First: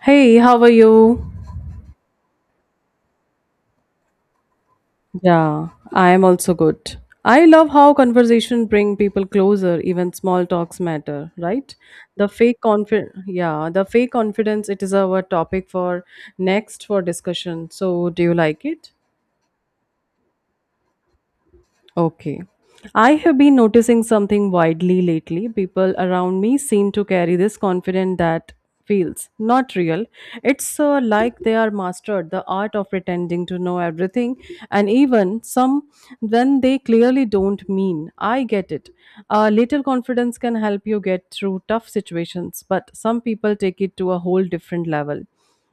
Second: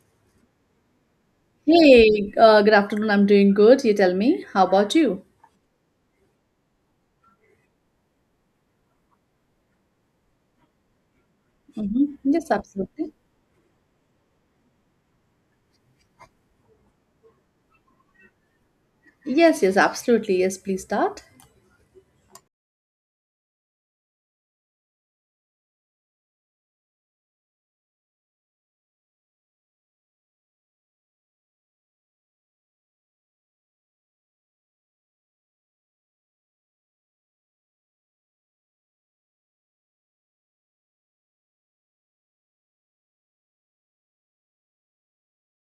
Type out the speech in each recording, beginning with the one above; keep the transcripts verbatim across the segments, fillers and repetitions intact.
Hey, how are you? Hey, uh, good afternoon. I'm doing good. You tell me, how about you? Yeah, I am also good. I love how conversation bring people closer, even small talks matter, right? hmm The Yes, fake absolutely. confidence, yeah, the fake confidence, it is our topic for next for discussion. So, do you like it? Yes, yes, absolutely. Yes, please start. Okay. I have been noticing something widely lately. People around me seem to carry this confidence that feels not real. It's uh, like they are mastered the art of pretending to know everything and even some when they clearly don't mean. I get it. A little confidence can help you get through tough situations, but some people take it to a whole different level.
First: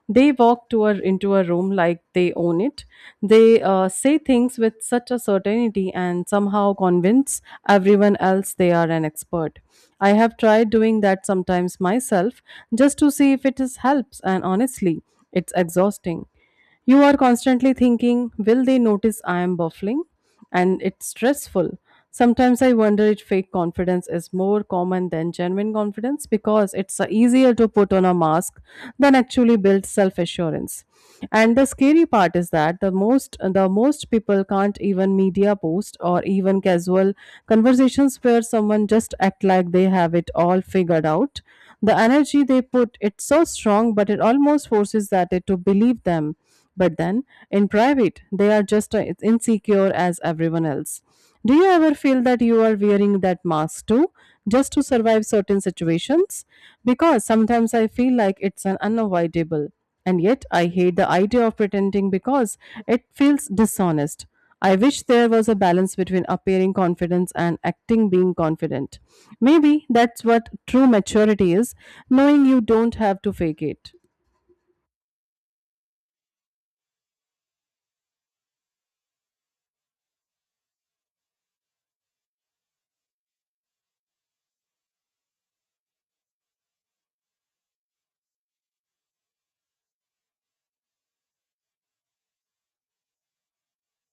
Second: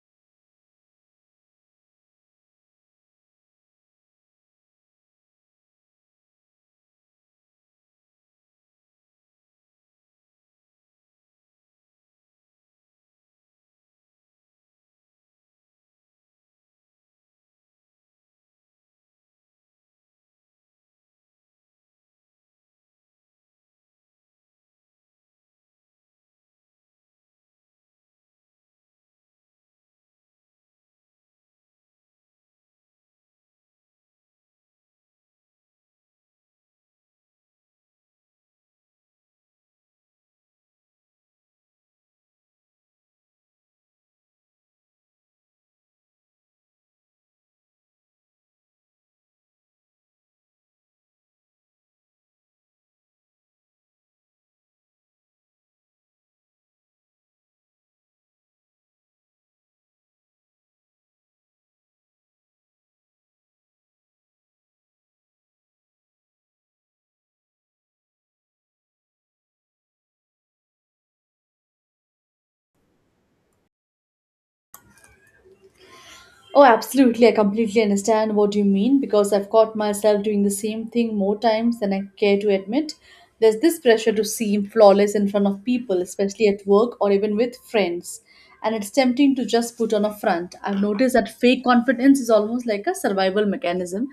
They walk to a, into a room like they own it. They uh, say things with such a certainty and somehow convince everyone else they are an expert. I have tried doing that sometimes myself just to see if it is helps, and honestly, it's exhausting. You are constantly thinking, will they notice I am buffling? And it's stressful. Sometimes I wonder if fake confidence is more common than genuine confidence because it's uh, easier to put on a mask than actually build self assurance. And the scary part is that the most the most people can't even media post or even casual conversations where someone just act like they have it all figured out, the energy they put, it's so strong, but it almost forces that it to believe them. But then, in private, they are just as insecure as everyone else. Do you ever feel that you are wearing that mask too, just to survive certain situations? Because sometimes I feel like it's an unavoidable. And yet, I hate the idea of pretending because it feels dishonest. I wish there was a balance between appearing confidence and acting being confident. Maybe that's what true maturity is, knowing you don't have to fake it. Oh, absolutely. I completely understand what you mean because I've caught myself doing the same thing more times than I care to admit. There's this pressure to seem flawless in front of people, especially at work or even with friends. And it's tempting to just put on a front. I've noticed that fake confidence is almost like a survival mechanism.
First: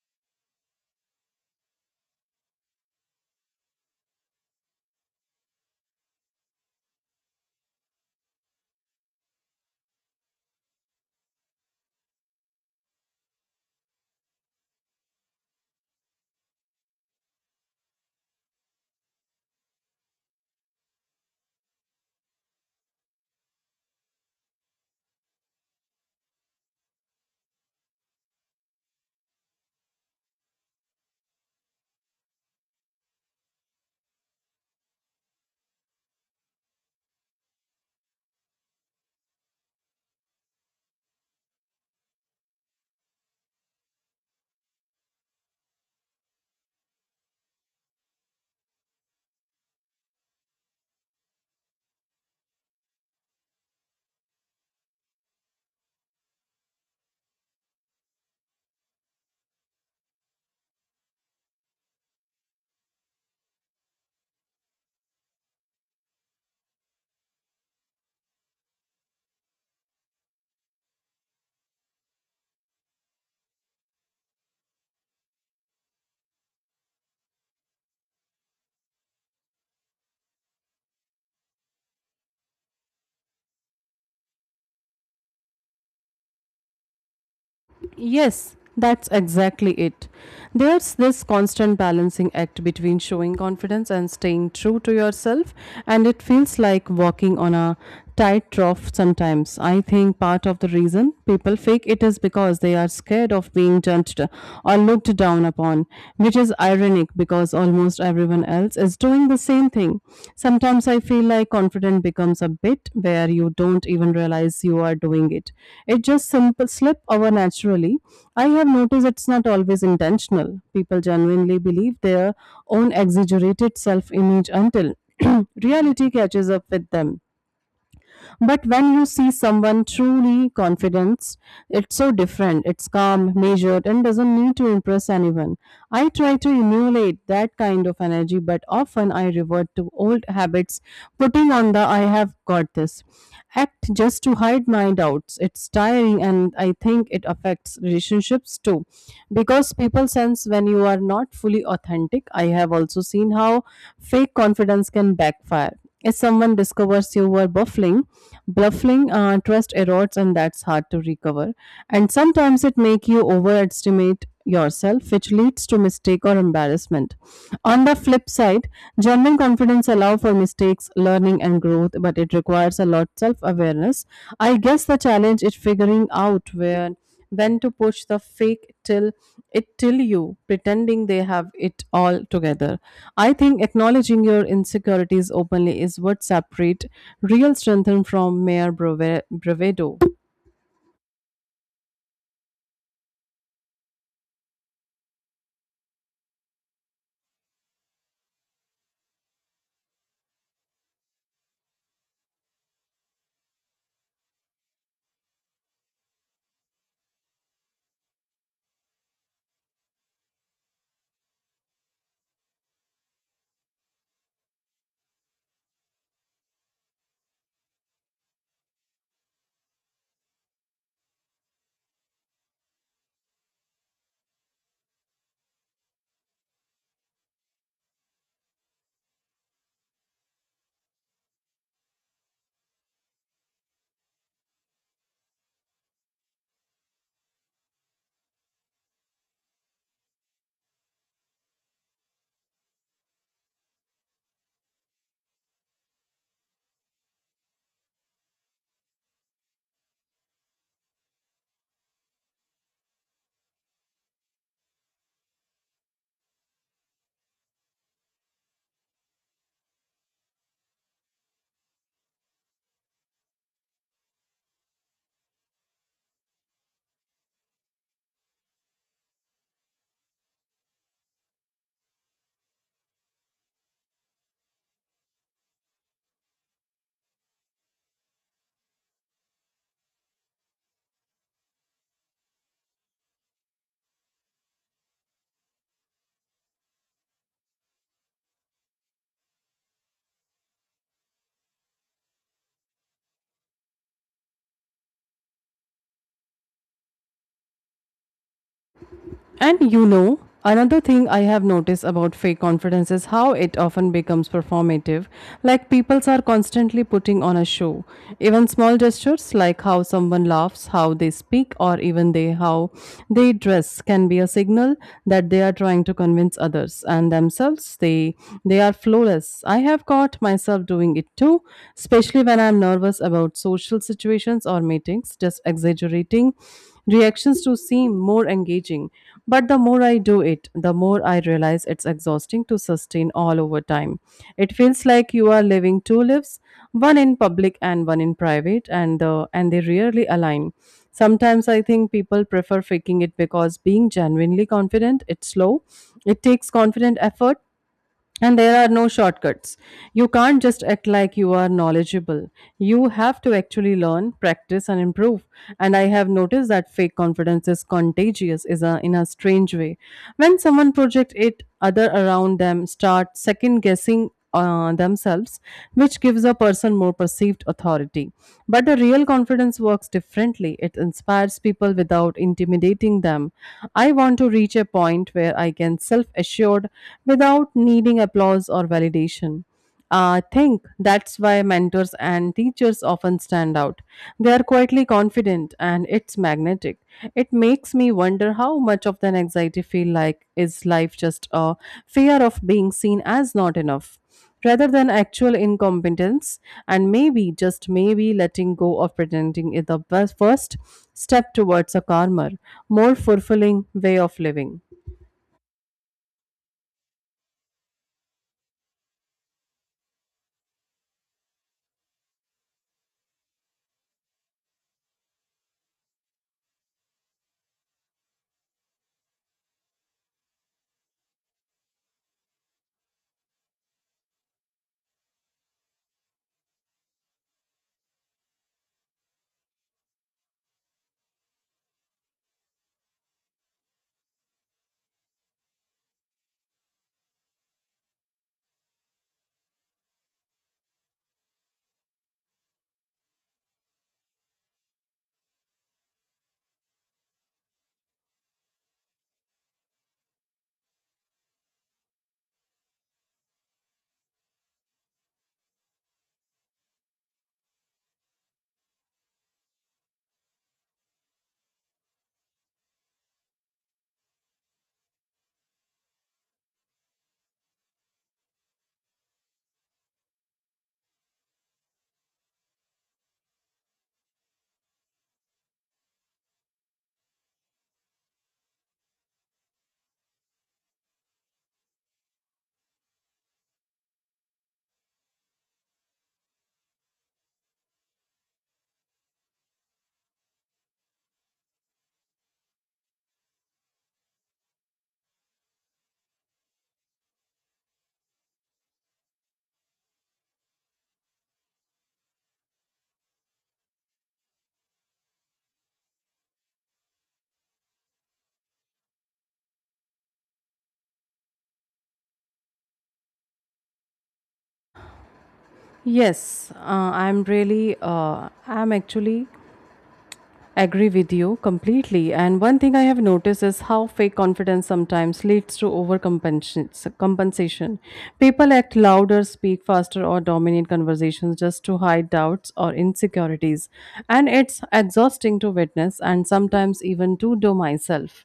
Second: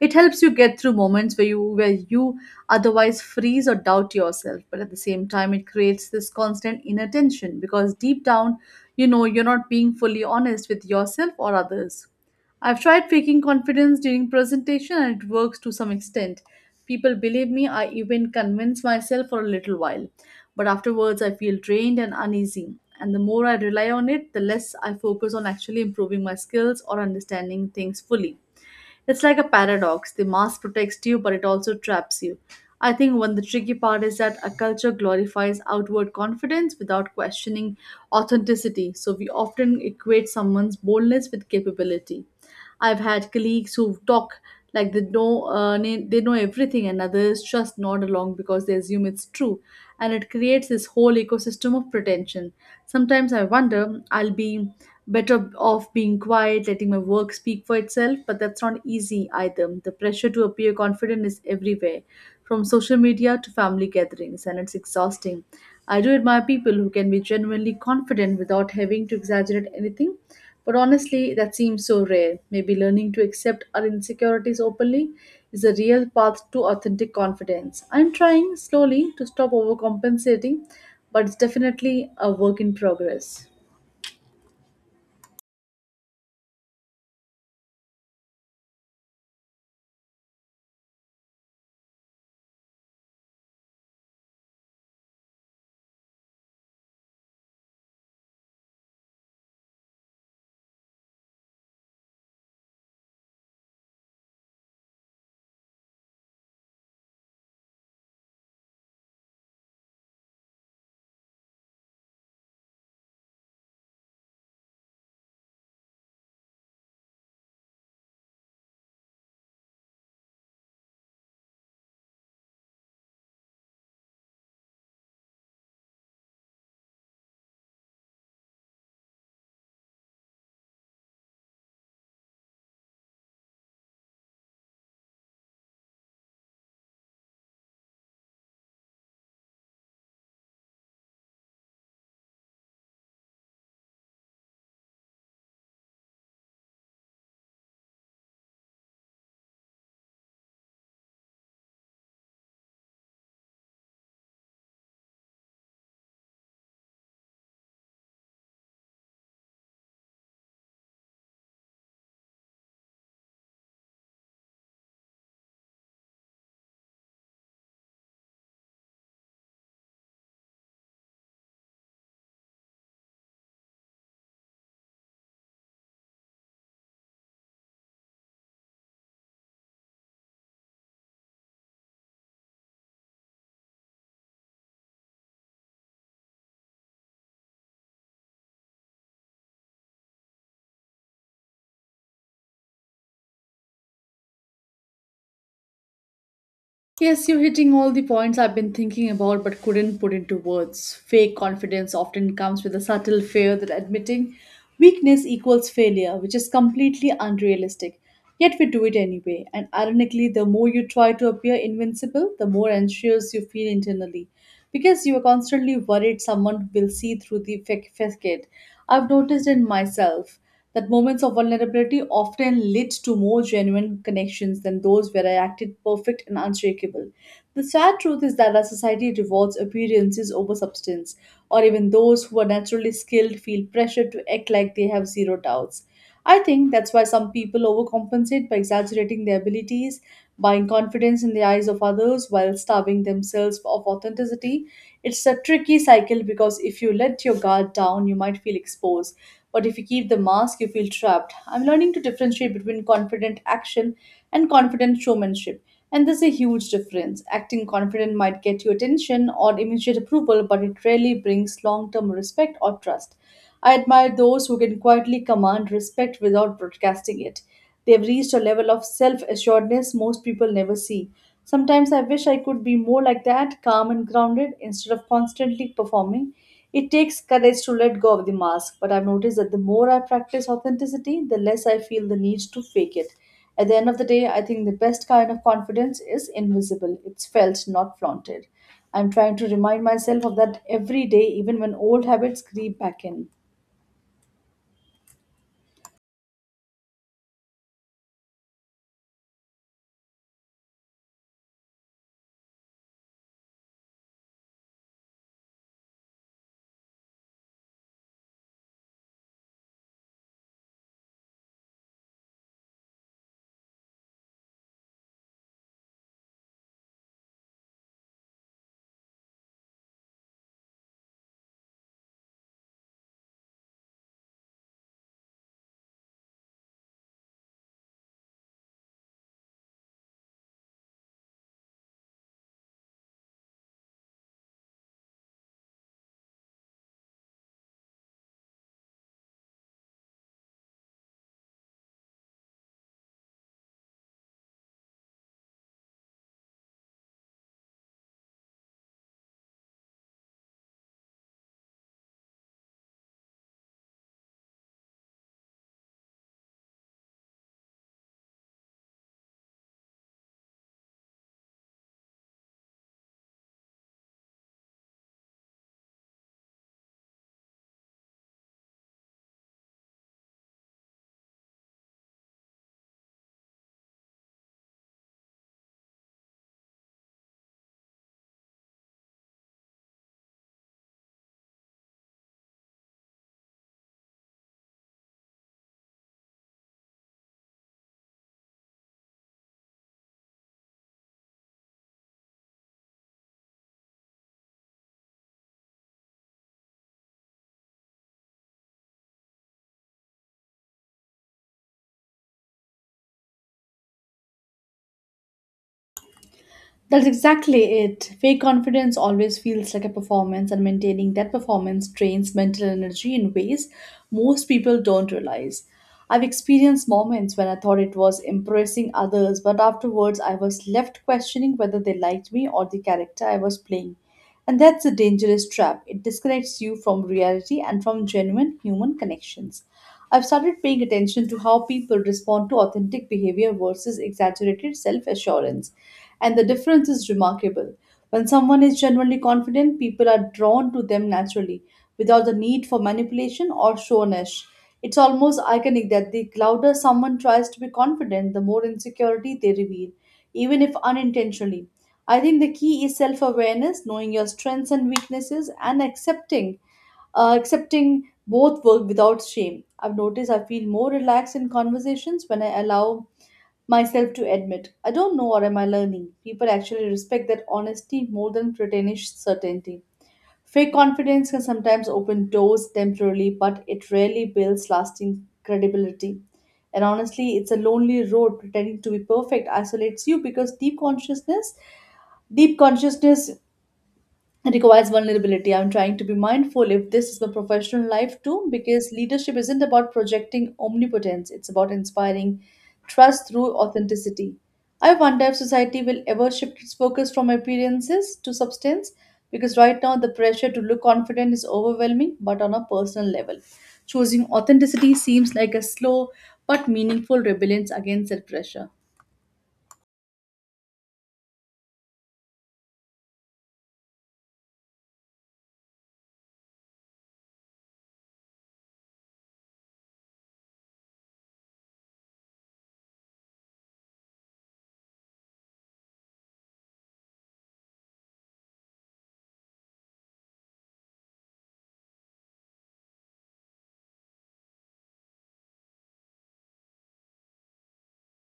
It helps you get through moments where you where you otherwise freeze or doubt yourself, but at the same time it creates this constant inner tension because deep down you know you're not being fully honest with yourself or others. I've tried faking confidence during presentation and it works to some extent. People believe me, I even convince myself for a little while. But afterwards, I feel drained and uneasy. And the more I rely on it, the less I focus on actually improving my skills or understanding things fully. It's like a paradox. The mask protects you, but it also traps you. I think one the tricky part is that a culture glorifies outward confidence without questioning authenticity. So we often equate someone's boldness with capability. I've had colleagues who talk like they know uh, na- they know everything, and others just nod along because they assume it's true, and it creates this whole ecosystem of pretension. Sometimes I wonder I'll be better off being quiet, letting my work speak for itself, but that's not easy either. The pressure to appear confident is everywhere, from social media to family gatherings, and it's exhausting. I do admire people who can be genuinely confident without having to exaggerate anything, but honestly, that seems so rare. Maybe learning to accept our insecurities openly is a real path to authentic confidence. I'm trying slowly to stop overcompensating, but it's definitely a work in progress. Yes, that's exactly it. There's this constant balancing act between showing confidence and staying true to yourself, and it feels like walking on a tightrope sometimes. I think part of the reason people fake it is because they are scared of being judged or looked down upon, which is ironic because as almost everyone else is doing the same thing. Sometimes I feel like confident becomes a bit where you don't even realize you are doing it. It just simple slip over naturally. I have noticed it's not always intentional. People genuinely believe their own exaggerated self image until reality catches up with them. But when you see someone truly confident, it's so different. It's calm, measured, and doesn't need to impress anyone. I try to emulate that kind of energy, but often I revert to old habits, putting on the I have got this act just to hide my doubts. It's tiring, and I think it affects relationships too because people sense when you are not fully authentic. I have also seen how fake confidence can backfire. If someone discovers you were buffling, bluffing, uh, trust erodes, and that's hard to recover. And sometimes it make you overestimate yourself, which leads to mistake or embarrassment. On the flip side, genuine confidence allow for mistakes, learning, and growth, but it requires a lot self awareness. I guess the challenge is figuring out where when to push the fake till it till you pretending they have it all together. I think acknowledging your insecurities openly is what separate real strength from mere brave- bravado. Yes, you're hitting all the points I've been thinking about but couldn't put into words. Fake confidence often comes with a subtle fear that admitting weakness equals failure, which is completely unrealistic. Yet we do it anyway, and ironically, the more you try to appear invincible, the more anxious you feel internally because you are constantly worried someone will see through the fac- facade. I've noticed in myself that moments of vulnerability often lead to more genuine connections than those where I acted perfect and unshakable. The sad truth is that our society rewards appearances over substance, or even those who are naturally skilled feel pressured to act like they have zero doubts. I think that's why some people overcompensate by exaggerating their abilities buying confidence in the eyes of others while starving themselves of authenticity. It's a tricky cycle because if you let your guard down, you might feel exposed. But if you keep the mask, you feel trapped. I'm learning to differentiate between confident action and confident showmanship. And there's a huge difference. Acting confident might get you attention or immediate approval, but it rarely brings long term respect or trust. I admire those who can quietly command respect without broadcasting it. They've reached a level of self assuredness most people never see. Sometimes I wish I could be more like that, calm and grounded, instead of constantly performing. It takes courage to let go of the mask, but I've noticed that the more I practice authenticity, the less I feel the need to fake it. At the end of the day, I think the best kind of confidence is invisible, it's felt, not flaunted. I'm trying to remind myself of that every day, even when old habits creep back in. And you know, another thing I have noticed about fake confidence is how it often becomes performative. Like people are constantly putting on a show. Even small gestures like how someone laughs, how they speak, or even they how they dress can be a signal that they are trying to convince others and themselves they they are flawless. I have caught myself doing it too, especially when I'm nervous about social situations or meetings, just exaggerating reactions to seem more engaging. But the more I do it, the more I realize it's exhausting to sustain all over time. It feels like you are living two lives, one in public and one in private, and the, and they rarely align. Sometimes I think people prefer faking it because being genuinely confident, it's slow, it takes confident effort and there are no shortcuts. You can't just act like you are knowledgeable. You have to actually learn, practice, and improve. And I have noticed that fake confidence is contagious is a, in a strange way. When someone projects it, other around them start second guessing uh, themselves, which gives a person more perceived authority. But a real confidence works differently. It inspires people without intimidating them. I want to reach a point where I can self assured without needing applause or validation. I think that's why mentors and teachers often stand out. They are quietly confident and it's magnetic. It makes me wonder how much of that anxiety feel like is life just a fear of being seen as not enough rather than actual incompetence. And maybe, just maybe, letting go of pretending is the best- first step towards a calmer, more fulfilling way of living. That's exactly it. Fake confidence always feels like a performance, and maintaining that performance drains mental energy in ways most people don't realize. I've experienced moments when I thought it was impressing others, but afterwards I was left questioning whether they liked me or the character I was playing. And that's a dangerous trap. It disconnects you from reality and from genuine human connections. I've started paying attention to how people respond to authentic behavior versus exaggerated self assurance and the difference is remarkable. When someone is genuinely confident, people are drawn to them naturally, without the need for manipulation or shownish. It's almost iconic that the louder someone tries to be confident, the more insecurity they reveal, even if unintentionally. I think the key is self awareness, knowing your strengths and weaknesses, and accepting uh, accepting both work without shame. I've noticed I feel more relaxed in conversations when I allow myself to admit, I don't know what am I learning. People actually respect that honesty more than pretentious certainty. Fake confidence can sometimes open doors temporarily, but it rarely builds lasting credibility. And honestly, it's a lonely road. Pretending to be perfect isolates you because deep consciousness, deep consciousness it requires vulnerability. I'm trying to be mindful if this is my professional life too, because leadership isn't about projecting omnipotence, it's about inspiring trust through authenticity. I wonder if society will ever shift its focus from appearances to substance, because right now the pressure to look confident is overwhelming, but on a personal level. Choosing authenticity seems like a slow but meaningful rebellion against that pressure. Yes, uh, I'm really, uh, I'm actually agree with you completely. And one thing I have noticed is how fake confidence sometimes leads to overcompensation. People act louder, speak faster, or dominate conversations just to hide doubts or insecurities. And it's exhausting to witness and sometimes even to do myself.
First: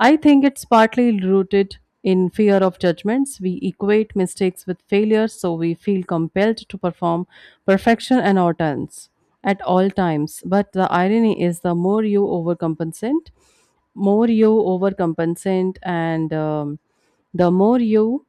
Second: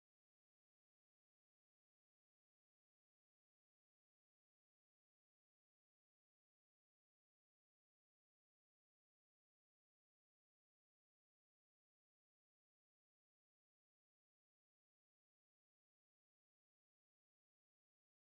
I think it's partly rooted in fear of judgments. We equate mistakes with failure, so we feel compelled to perform perfection and our turns at all times. But the irony is, the more you overcompensate, more you overcompensate, and um, the more you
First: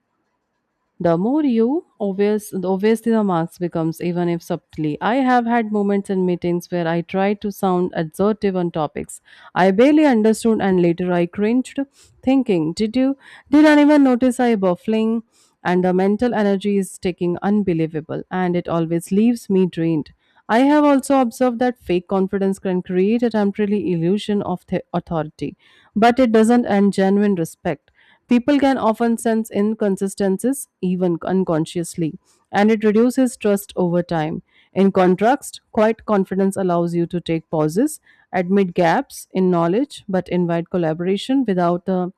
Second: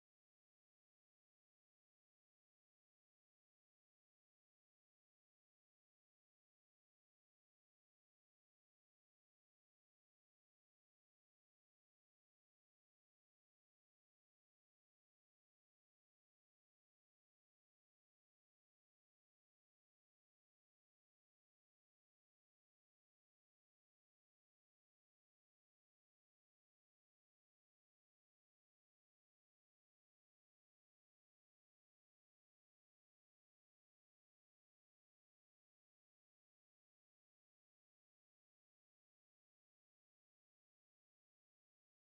the more you obvious, obviously the marks becomes, even if subtly. I have had moments in meetings where I tried to sound assertive on topics I barely understood, and later I cringed, thinking, "Did you? Did anyone notice I buffling?" And the mental energy is taking unbelievable, and it always leaves me drained. I have also observed that fake confidence can create a temporary illusion of the authority, but it doesn't end genuine respect. People can often sense inconsistencies, even unconsciously, and it reduces trust over time. In contrast, quiet confidence allows you to take pauses, admit gaps in knowledge, but invite collaboration without the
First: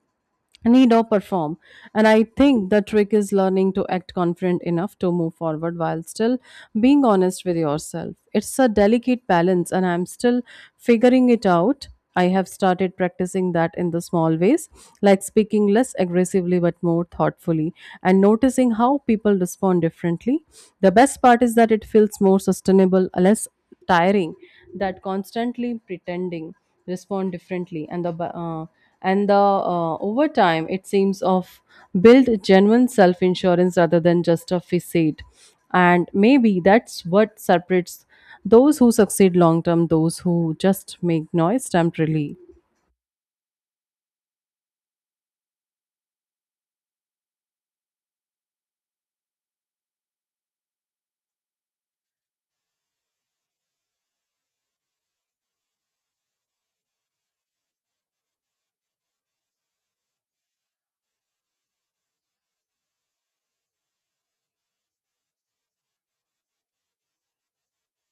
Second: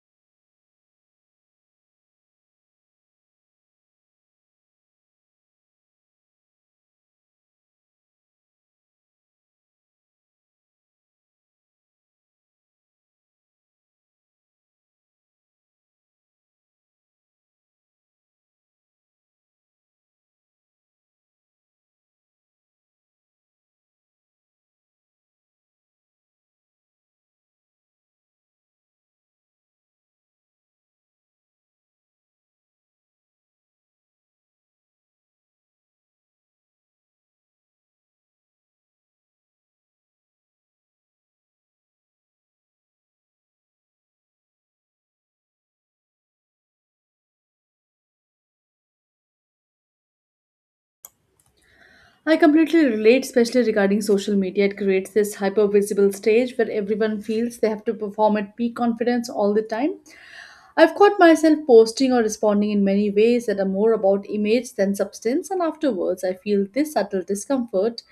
need or perform. And I think the trick is learning to act confident enough to move forward while still being honest with yourself. It's a delicate balance and I'm still figuring it out. I have started practicing that in the small ways, like speaking less aggressively but more thoughtfully, and noticing how people respond differently. The best part is that it feels more sustainable, less tiring that constantly pretending respond differently and the ba- uh, and the uh,. Over time it seems of build genuine self insurance rather than just a facade. And maybe that's what separates those who succeed long term those who just make noise temporarily. I completely relate, especially regarding social media. It creates this hyper visible stage where everyone feels they have to perform at peak confidence all the time. I've caught myself posting or responding in many ways that are more about image than substance, and afterwards I feel this subtle discomfort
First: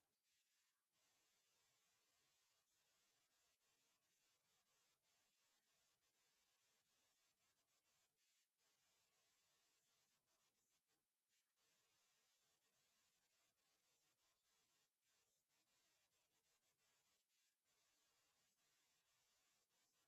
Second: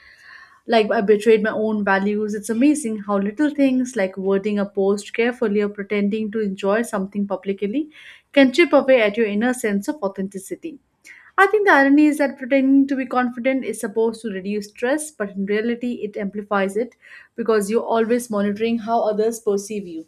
like I betrayed my own values. It's amazing how little things like wording a post carefully or pretending to enjoy something publicly can chip away at your inner sense of authenticity. I think the irony is that pretending to be confident is supposed to reduce stress, but in reality, it amplifies it because you're always monitoring how others perceive you.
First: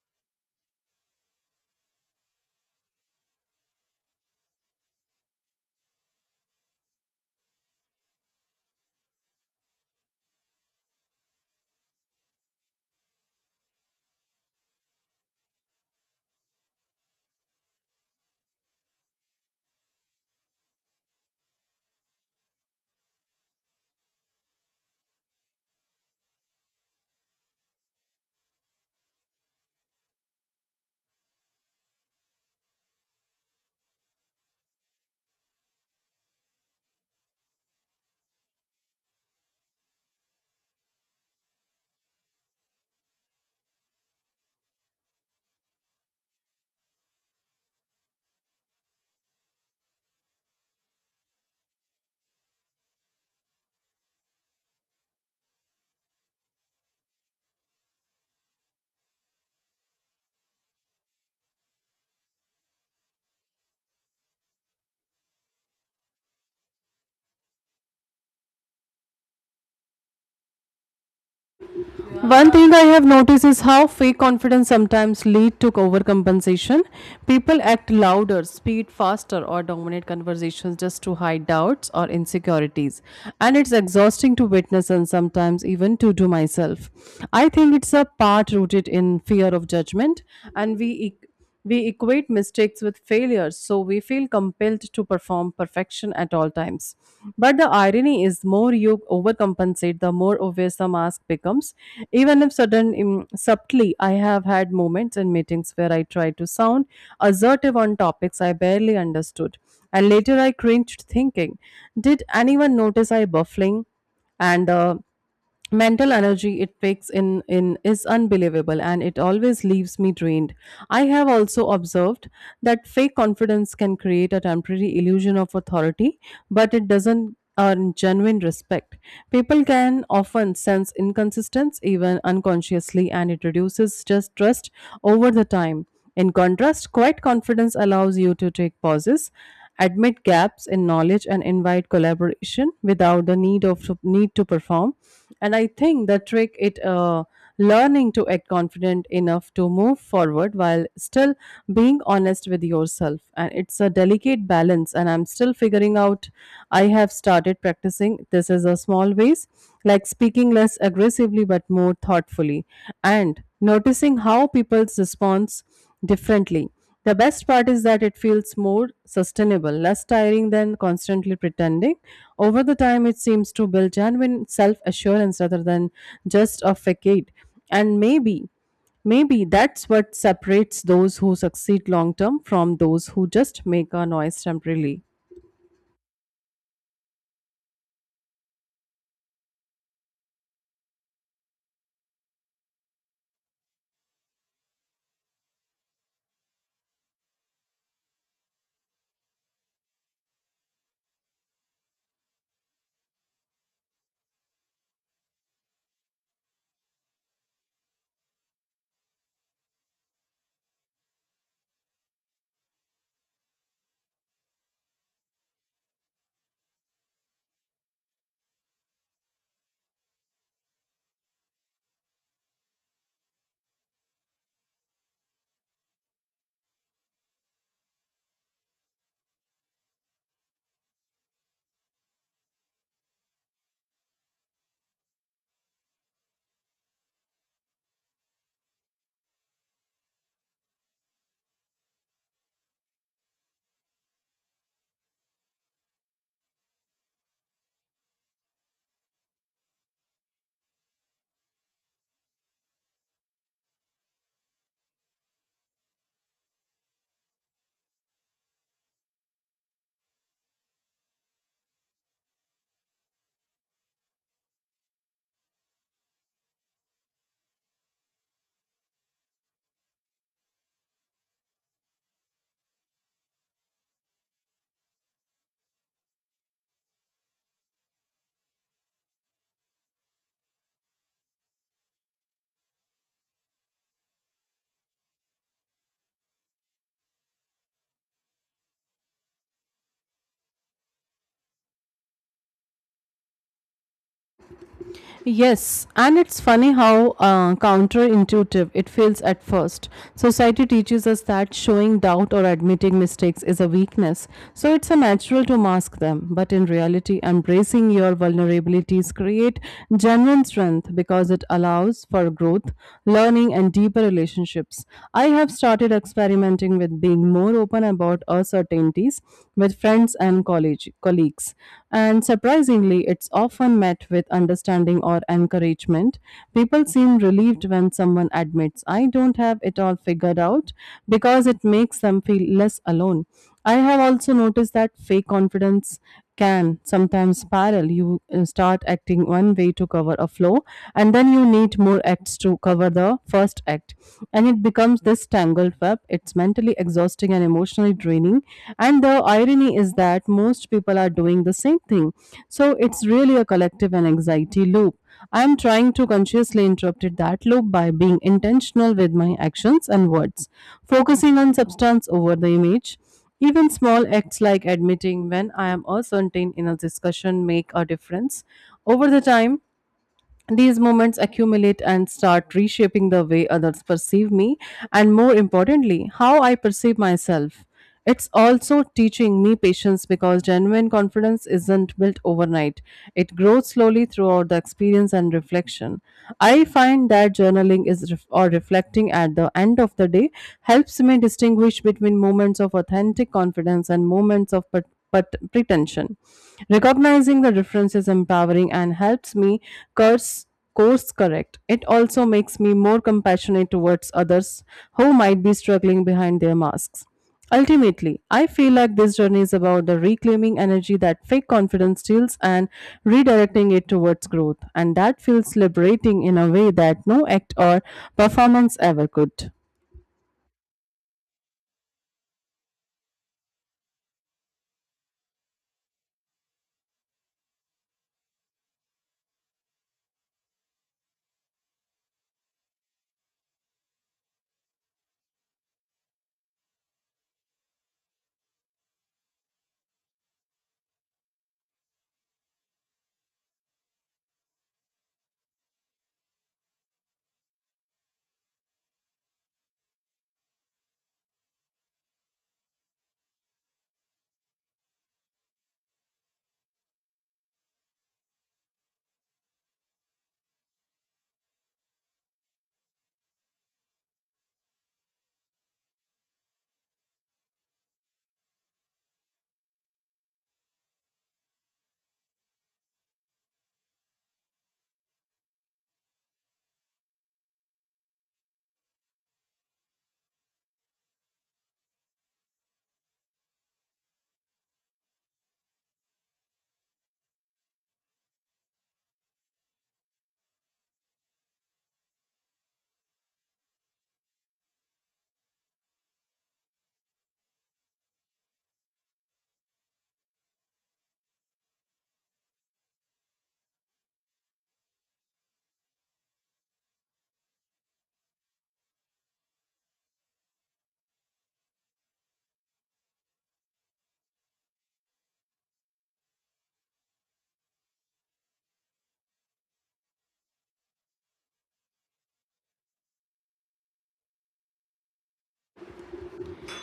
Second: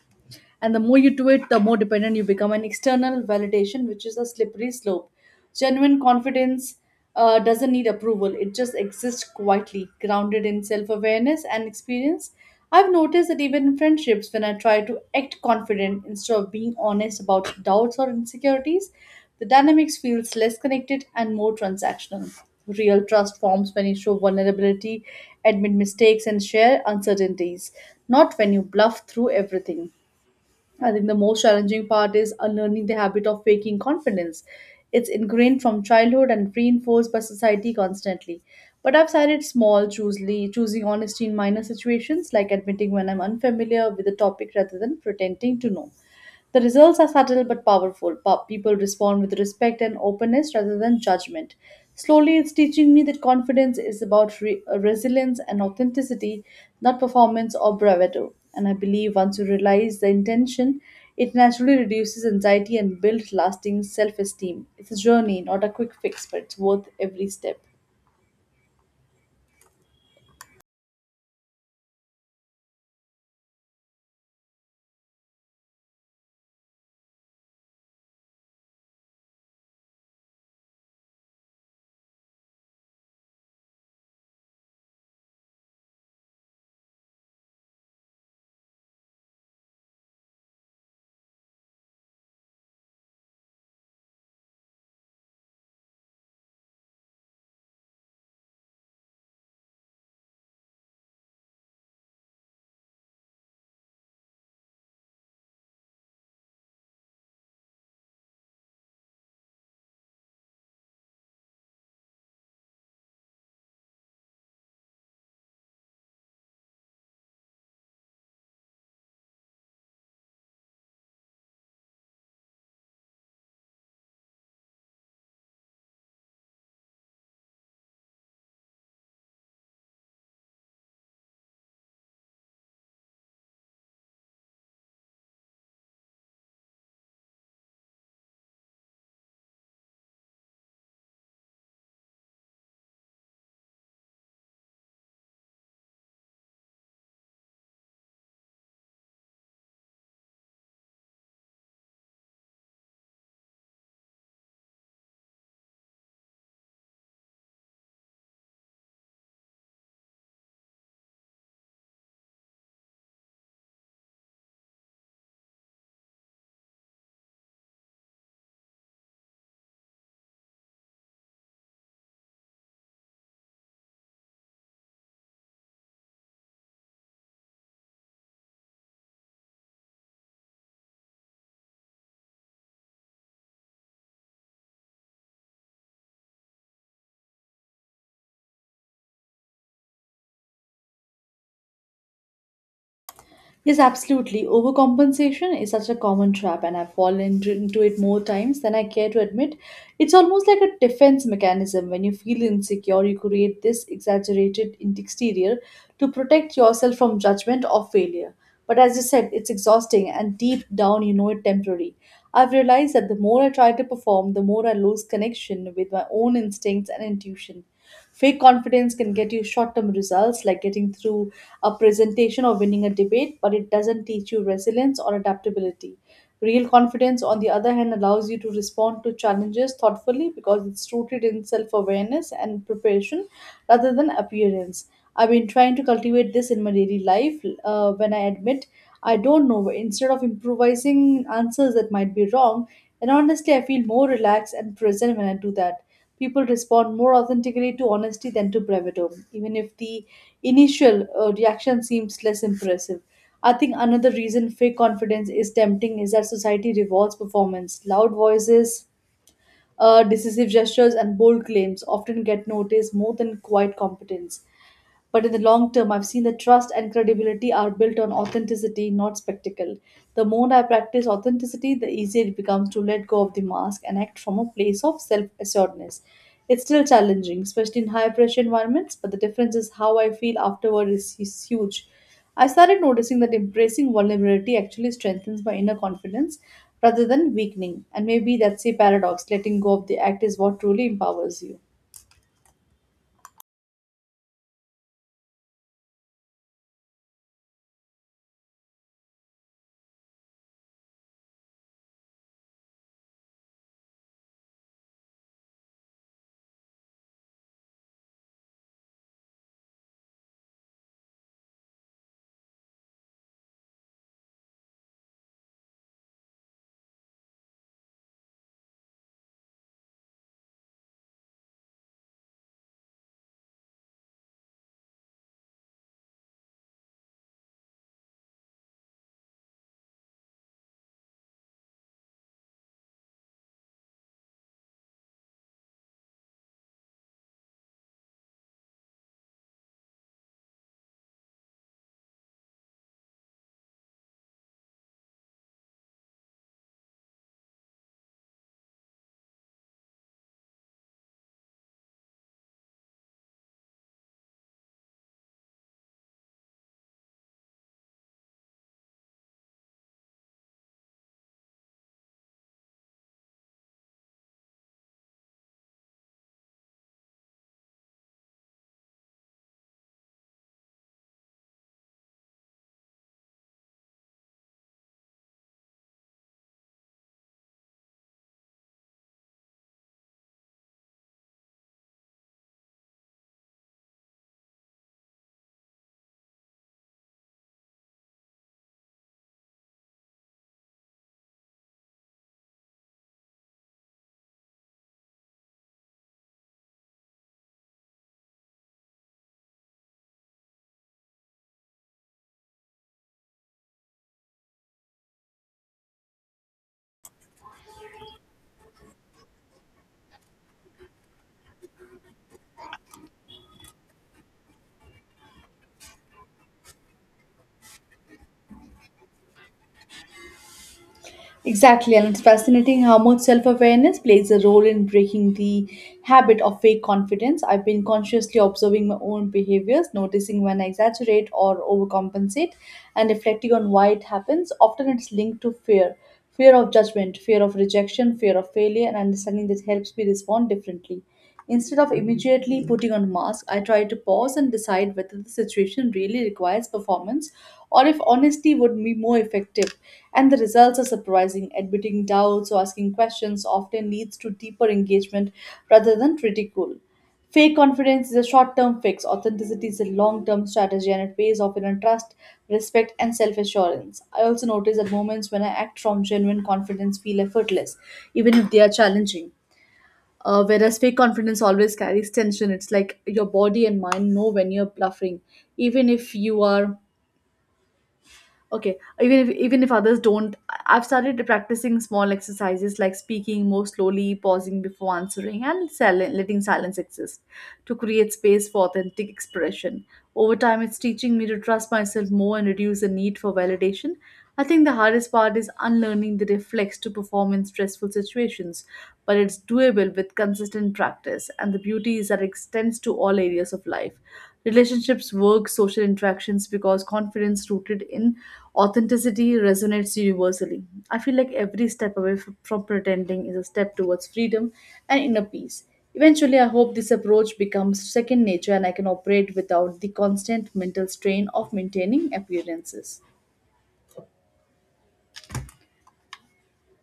And the more you do it, the more dependent you become on external validation, which is a slippery slope. Genuine confidence uh, doesn't need approval, it just exists quietly, grounded in self awareness and experience. I've noticed that even in friendships, when I try to act confident instead of being honest about doubts or insecurities, the dynamics feels less connected and more transactional. Real trust forms when you show vulnerability, admit mistakes, and share uncertainties, not when you bluff through everything. I think the most challenging part is unlearning the habit of faking confidence. It's ingrained from childhood and reinforced by society constantly. But I've started small, choosily choosing honesty in minor situations, like admitting when I'm unfamiliar with a topic rather than pretending to know. The results are subtle but powerful. Pa- people respond with respect and openness rather than judgment. Slowly, it's teaching me that confidence is about re- uh, resilience and authenticity, not performance or bravado. And I believe once you realize the intention, it naturally reduces anxiety and builds lasting self esteem. It's a journey, not a quick fix, but it's worth every step. One thing I have noticed is how fake confidence sometimes lead to overcompensation. People act louder, speak faster, or dominate conversations just to hide doubts or insecurities. And it's exhausting to witness and sometimes even to do myself. I think it's a part rooted in fear of judgment and we e- we equate mistakes with failures, so we feel compelled to perform perfection at all times. But the irony is, more you overcompensate, the more obvious the mask becomes. Even if sudden, im- subtly, I have had moments in meetings where I tried to sound assertive on topics I barely understood, and later I cringed, thinking, "Did anyone notice I buffling?" and uh, Mental energy it takes in in is unbelievable and it always leaves me drained. I have also observed that fake confidence can create a temporary illusion of authority, but it doesn't earn genuine respect. People can often sense inconsistence even unconsciously and it reduces just trust over the time. In contrast, quiet confidence allows you to take pauses, admit gaps in knowledge, and invite collaboration without the need of need to perform. And I think the trick it uh, learning to act confident enough to move forward while still being honest with yourself. And it's a delicate balance. And I'm still figuring out. I have started practicing. This is a small ways, like speaking less aggressively but more thoughtfully, and noticing how people's response differently. The best part is that it feels more sustainable, less tiring than constantly pretending. Over the time, it seems to build genuine self assurance rather than just a facade. And maybe, maybe that's what separates those who succeed long term from those who just make a noise temporarily. Yes, absolutely. Overcompensation is such a common trap, and I've fallen t- into it more times than I care to admit. It's almost like a defense mechanism. When you feel insecure, you create this exaggerated in- exterior to protect yourself from judgment or failure. But as you said, it's exhausting, and deep down, you know it temporary. I've realized that the more I try to perform, the more I lose connection with my own instincts and intuition. Fake confidence can get you short term results like getting through a presentation or winning a debate, but it doesn't teach you resilience or adaptability. Real confidence, on the other hand, allows you to respond to challenges thoughtfully because it's rooted in self awareness and preparation rather than appearance. I've been trying to cultivate this in my daily life uh, when I admit I don't know. Instead of improvising answers that might be wrong, and honestly, I feel more relaxed and present when I do that. People respond more authentically to honesty than to bravado, even if the initial uh, reaction seems less impressive. I think another reason fake confidence is tempting is that society rewards performance. Loud voices, uh, decisive gestures, and bold claims often get noticed more than quiet competence. But in the long term, I've seen that trust and credibility are built on authenticity, not spectacle. The more I practice authenticity, the easier it becomes to let go of the mask and act from a place of self assuredness. It's still challenging, especially in high pressure environments, but the difference is how I feel afterward is, is huge. I started noticing that embracing vulnerability actually strengthens my inner confidence rather than weakening. And maybe that's a paradox letting go of the act is what truly empowers you. Yes, and it's funny how uh, counterintuitive it feels at first. Society teaches us that showing doubt or admitting mistakes is a weakness, so it's a natural to mask them. But in reality, embracing your vulnerabilities create genuine strength because it allows for growth, learning, and deeper relationships. I have started experimenting with being more open about uncertainties with friends friends and college colleagues. And surprisingly, it's often met with understanding or encouragement. People seem relieved when someone admits, "I don't have it all figured out," because it makes them feel less alone. I have also noticed that fake confidence can sometimes spiral. You uh, start acting one way to cover a flow, and then you need more acts to cover the first act. And it becomes this tangled web. It's mentally exhausting and emotionally draining. And the irony is that most people are doing the same thing. So it's really a collective and anxiety loop. I am trying to consciously interrupt it that loop by being intentional with my actions and words, focusing on substance over the image. Even small acts like admitting when I am uncertain in a discussion make a difference. Over the time, these moments accumulate and start reshaping the way others perceive me, and more importantly, how I perceive myself. It's also teaching me patience because genuine confidence isn't built overnight. It grows slowly throughout the experience and reflection. I find that journaling is ref- or reflecting at the end of the day helps me distinguish between moments of authentic confidence and moments of per- but pretension. Recognizing the difference is empowering and helps me curse course correct. It also makes me more compassionate towards others who might be struggling behind their masks. Ultimately, I feel like this journey is about the reclaiming energy that fake confidence steals and redirecting it towards growth. And that feels liberating in a way that no act or performance ever could. Exactly, and it's fascinating how much self awareness plays a role in breaking the habit of fake confidence. I've been consciously observing my own behaviors, noticing when I exaggerate or overcompensate, and reflecting on why it happens. Often it's linked to fear fear of judgment, fear of rejection, fear of failure, and understanding that helps me respond differently. Instead of immediately putting on mask, I try to pause and decide whether the situation really requires performance or if honesty would be more effective. And the results are surprising. Admitting doubts or asking questions often leads to deeper engagement rather than ridicule. Fake confidence is a short term fix, authenticity is a long term strategy, and it pays off in trust, respect, and self assurance. I also notice that moments when I act from genuine confidence feel effortless, even if they are challenging, uh, whereas fake confidence always carries tension. It's like your body and mind know when you're bluffing even if you are. Okay. Even if even if others don't. I- i've started practicing small exercises like speaking more slowly, pausing before answering, and sil- letting silence exist to create space for authentic expression. Over time, it's teaching me to trust myself more and reduce the need for validation. I think the hardest part is unlearning the reflex to perform in stressful situations, but it's doable with consistent practice, and the beauty is that it extends to all areas of life: relationships, work, social interactions, because confidence rooted in authenticity resonates universally. I feel like every step away f- from pretending is a step towards freedom and inner peace. Eventually, I hope this approach becomes second nature and I can operate without the constant mental strain of maintaining appearances.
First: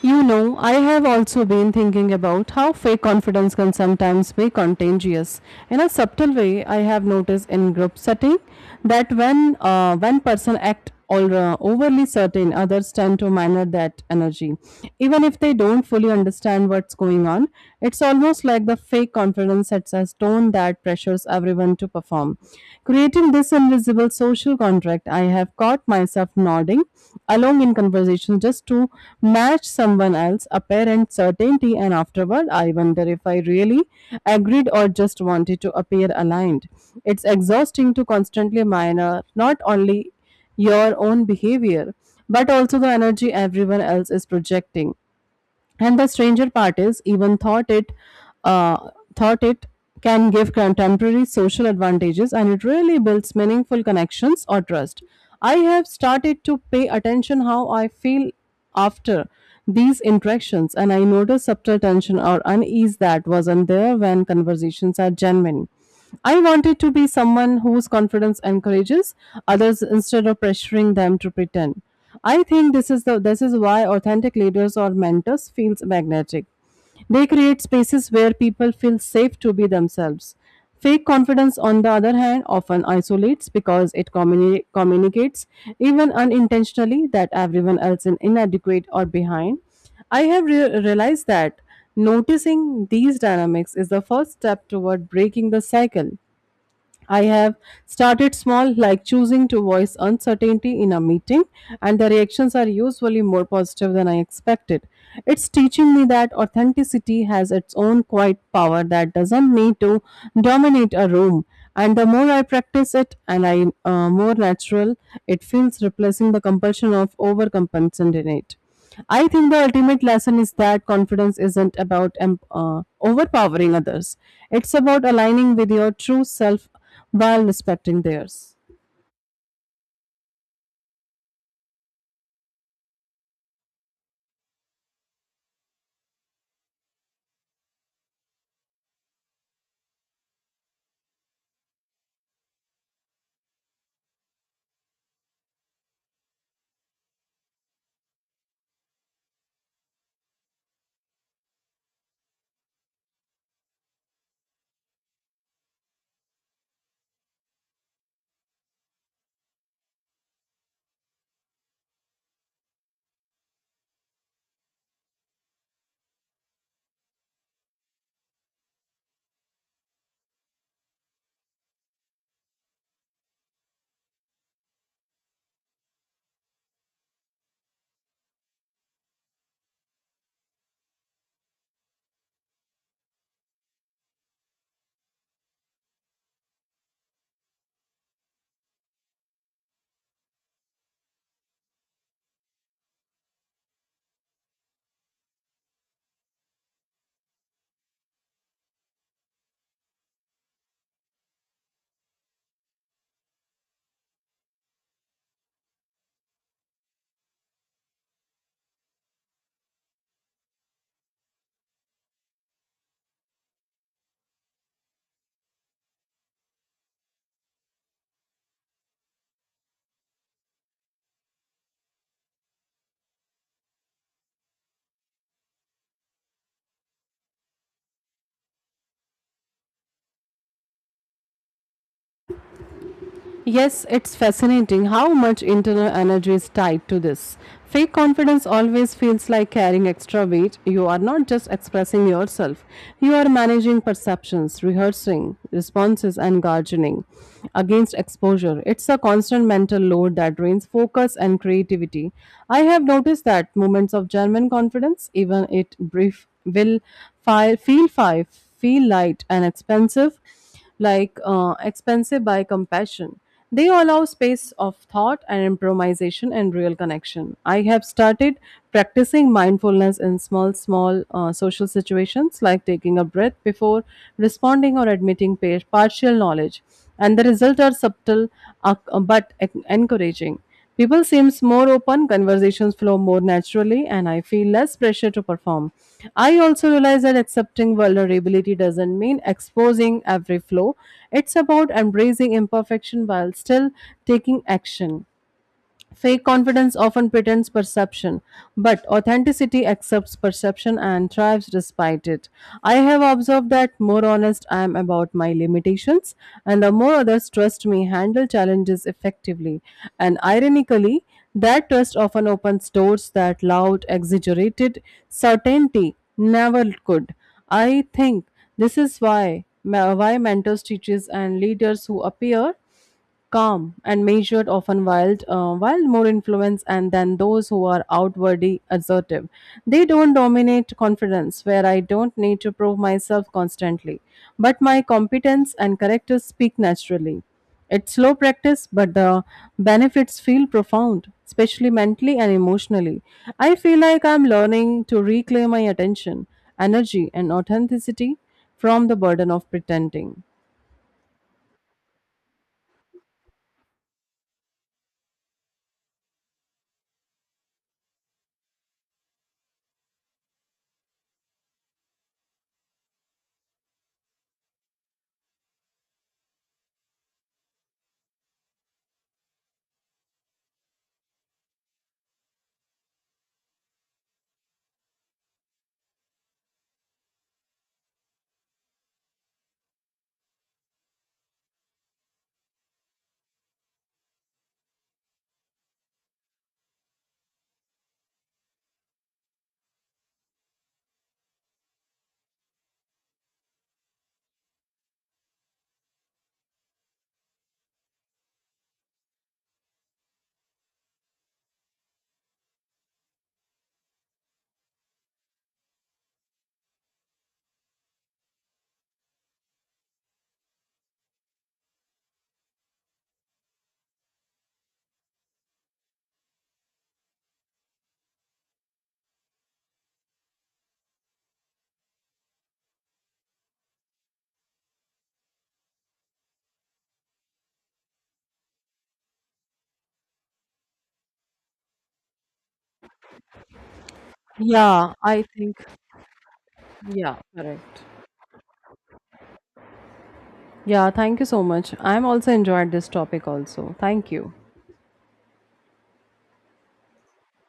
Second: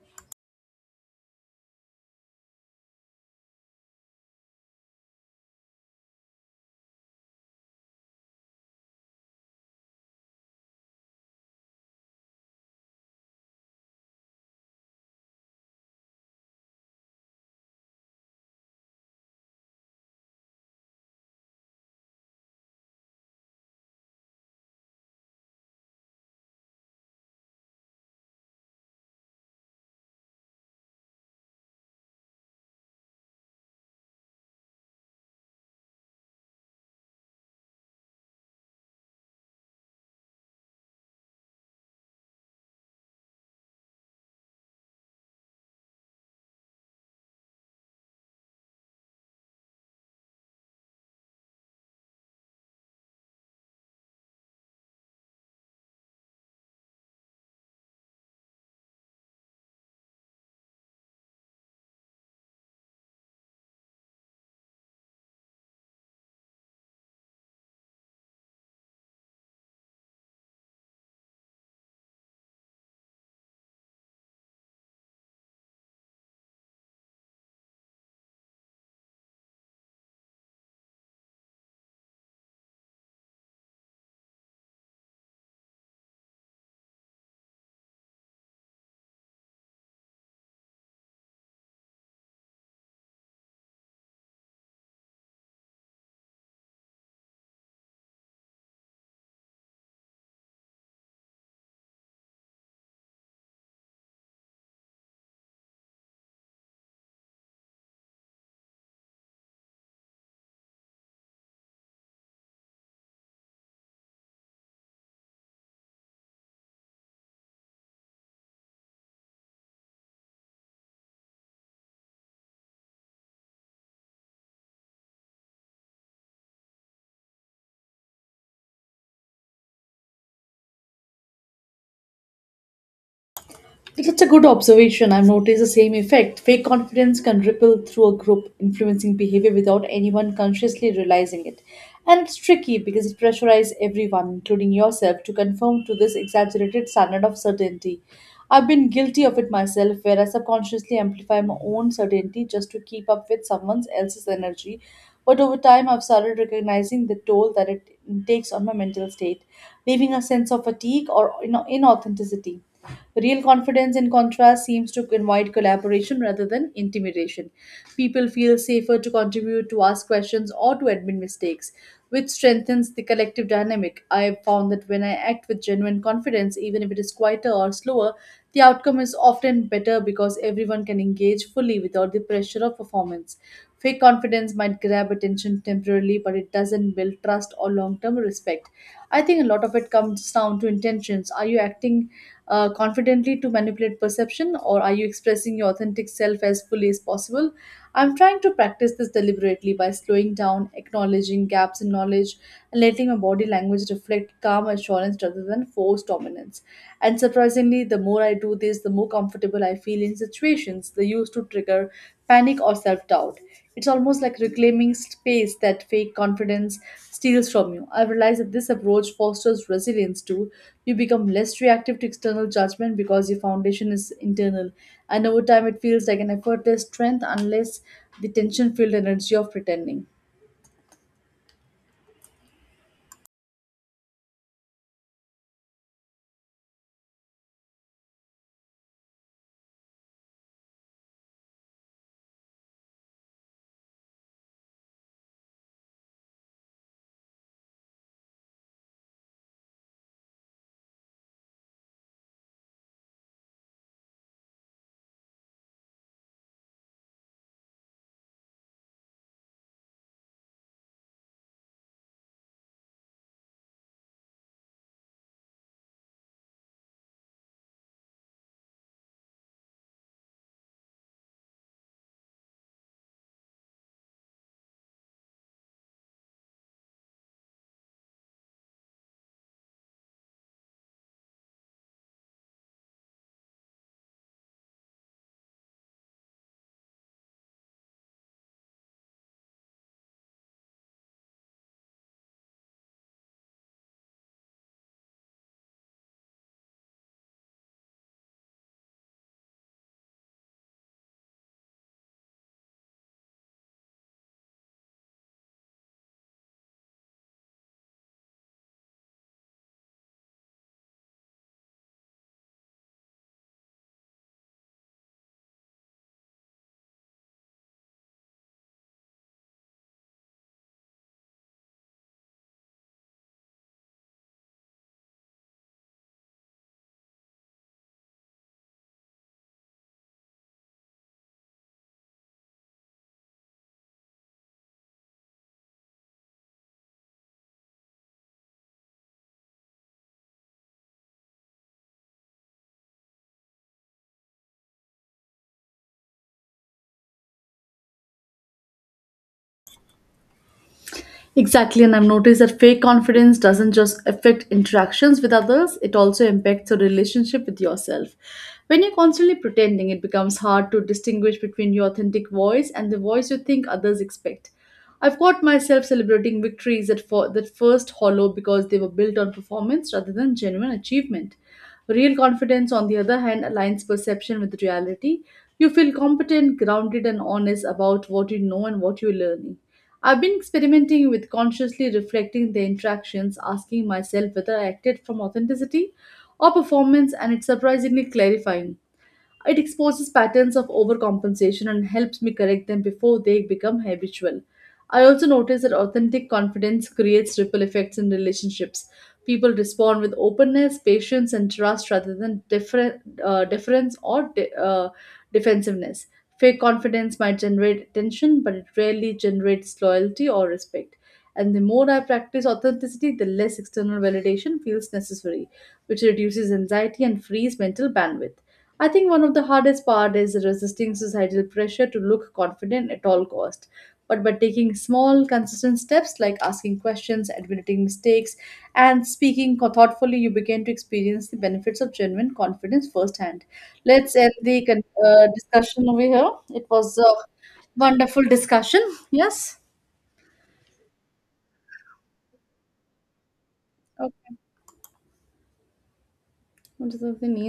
You know, I have also been thinking about how fake confidence can sometimes be contagious. In a subtle way, I have noticed in group setting that when uh, one person acts all, uh, overly certain, others tend to mirror that energy. Even if they don't fully understand what's going on, it's almost like the fake confidence sets a tone that pressures everyone to perform. Creating this invisible social contract, I have caught myself nodding along in conversations just to match someone else's apparent certainty, and afterward, I wonder if I really agreed or just wanted to appear aligned. It's exhausting to constantly monitor not only your own behavior, but also the energy everyone else is projecting. And the stranger part is, even thought it uh, thought it can give contemporary social advantages and it really builds meaningful connections or trust. I have started to pay attention how I feel after these interactions, and I notice subtle tension or unease that wasn't there when conversations are genuine. I wanted to be someone whose confidence encourages others instead of pressuring them to pretend. I think this is the this is why authentic leaders or mentors feels magnetic. They create spaces where people feel safe to be themselves. Fake confidence, on the other hand, often isolates because it communi- communicates, even unintentionally, that everyone else is inadequate or behind. I have re- realized that noticing these dynamics is the first step toward breaking the cycle. I have started small, like choosing to voice uncertainty in a meeting, and the reactions are usually more positive than I expected. It's teaching me that authenticity has its own quiet power that doesn't need to dominate a room. And the more I practice it, and I uh, more natural, it feels replacing the compulsion of overcompensating it. I think the ultimate lesson is that confidence isn't about um, uh, overpowering others. It's about aligning with your true self while respecting theirs. That's a good observation. I've noticed the same effect. Fake confidence can ripple through a group, influencing behavior without anyone consciously realizing it. And it's tricky because it pressurizes everyone, including yourself, to conform to this exaggerated standard of certainty. I've been guilty of it myself, where I subconsciously amplify my own certainty just to keep up with someone else's energy. But over time, I've started recognizing the toll that it takes on my mental state, leaving a sense of fatigue or ina- inauthenticity. Real confidence, in contrast, seems to invite collaboration rather than intimidation. People feel safer to contribute, to ask questions, or to admit mistakes, which strengthens the collective dynamic. I've found that when I act with genuine confidence, even if it is quieter or slower, the outcome is often better because everyone can engage fully without the pressure of performance. Fake confidence might grab attention temporarily, but it doesn't build trust or long term respect. I think a lot of it comes down to intentions. Are you acting uh, confidently to manipulate perception, or are you expressing your authentic self as fully as possible? I'm trying to practice this deliberately by slowing down, acknowledging gaps in knowledge, and letting my body language reflect calm assurance rather than forced dominance. And surprisingly, the more I do this, the more comfortable I feel in situations that used to trigger panic or self doubt. It's almost like reclaiming space that fake confidence steals from you. I realize that this approach fosters resilience too. You become less reactive to external judgment because your foundation is internal. And over time, it feels like an effortless strength unless the tension filled energy of pretending. Yes, it's fascinating how much internal energy is tied to this. Fake confidence always feels like carrying extra weight. You are not just expressing yourself, you are managing perceptions, rehearsing responses, and guarding against exposure. It's a constant mental load that drains focus and creativity. I have noticed that moments of genuine confidence, even it brief, will fi- feel five, feel light and expensive, like uh, expensive by compassion. They allow space of thought and improvisation and real connection. I have started practicing mindfulness in small, small uh, social situations, like taking a breath before responding or admitting pa- partial knowledge, and the results are subtle uh, but en- encouraging. People seems more open, conversations flow more naturally, and I feel less pressure to perform. I also realize that accepting vulnerability doesn't mean exposing every flaw. It's about embracing imperfection while still taking action. Fake confidence often pretends perception, but authenticity accepts perception and thrives despite it. I have observed that more honest I am about my limitations, and the more others trust me, handle challenges effectively. And ironically, that trust often opens doors that loud, exaggerated certainty never could. I think this is why ma- why mentors, teachers, and leaders who appear calm and measured, often wild, uh, wild more influence and than those who are outwardly assertive. They don't dominate confidence, where I don't need to prove myself constantly, but my competence and character speak naturally. It's slow practice, but the benefits feel profound, especially mentally and emotionally. I feel like I'm learning to reclaim my attention, energy, and authenticity from the burden of pretending. Exactly, and I've noticed that fake confidence doesn't just affect interactions with others, it also impacts your relationship with yourself. When you're constantly pretending, it becomes hard to distinguish between your authentic voice and the voice you think others expect. I've caught myself celebrating victories that, for, that first hollow because they were built on performance rather than genuine achievement. Real confidence, on the other hand, aligns perception with reality. You feel competent, grounded, and honest about what you know and what you're learning. I've been experimenting with consciously reflecting the interactions, asking myself whether I acted from authenticity or performance, and it's surprisingly clarifying. It exposes patterns of overcompensation and helps me correct them before they become habitual. I also notice that authentic confidence creates ripple effects in relationships. People respond with openness, patience, and trust rather than different, uh, difference or de- uh, defensiveness. Fake confidence might generate tension, but it rarely generates loyalty or respect. And the more I practice authenticity, the less external validation feels necessary, which reduces anxiety and frees mental bandwidth. I think one of the hardest part is resisting societal pressure to look confident at all cost. But by taking small, consistent steps like asking questions, admitting mistakes, and speaking thoughtfully, you begin to experience the benefits of genuine confidence firsthand. Let's end the con- Yeah, I uh, think, discussion over here. It was a yeah. Correct. wonderful discussion. Yes. Yeah, thank you so much. I'm also enjoyed this topic also. Thank you. Okay. What is the thing?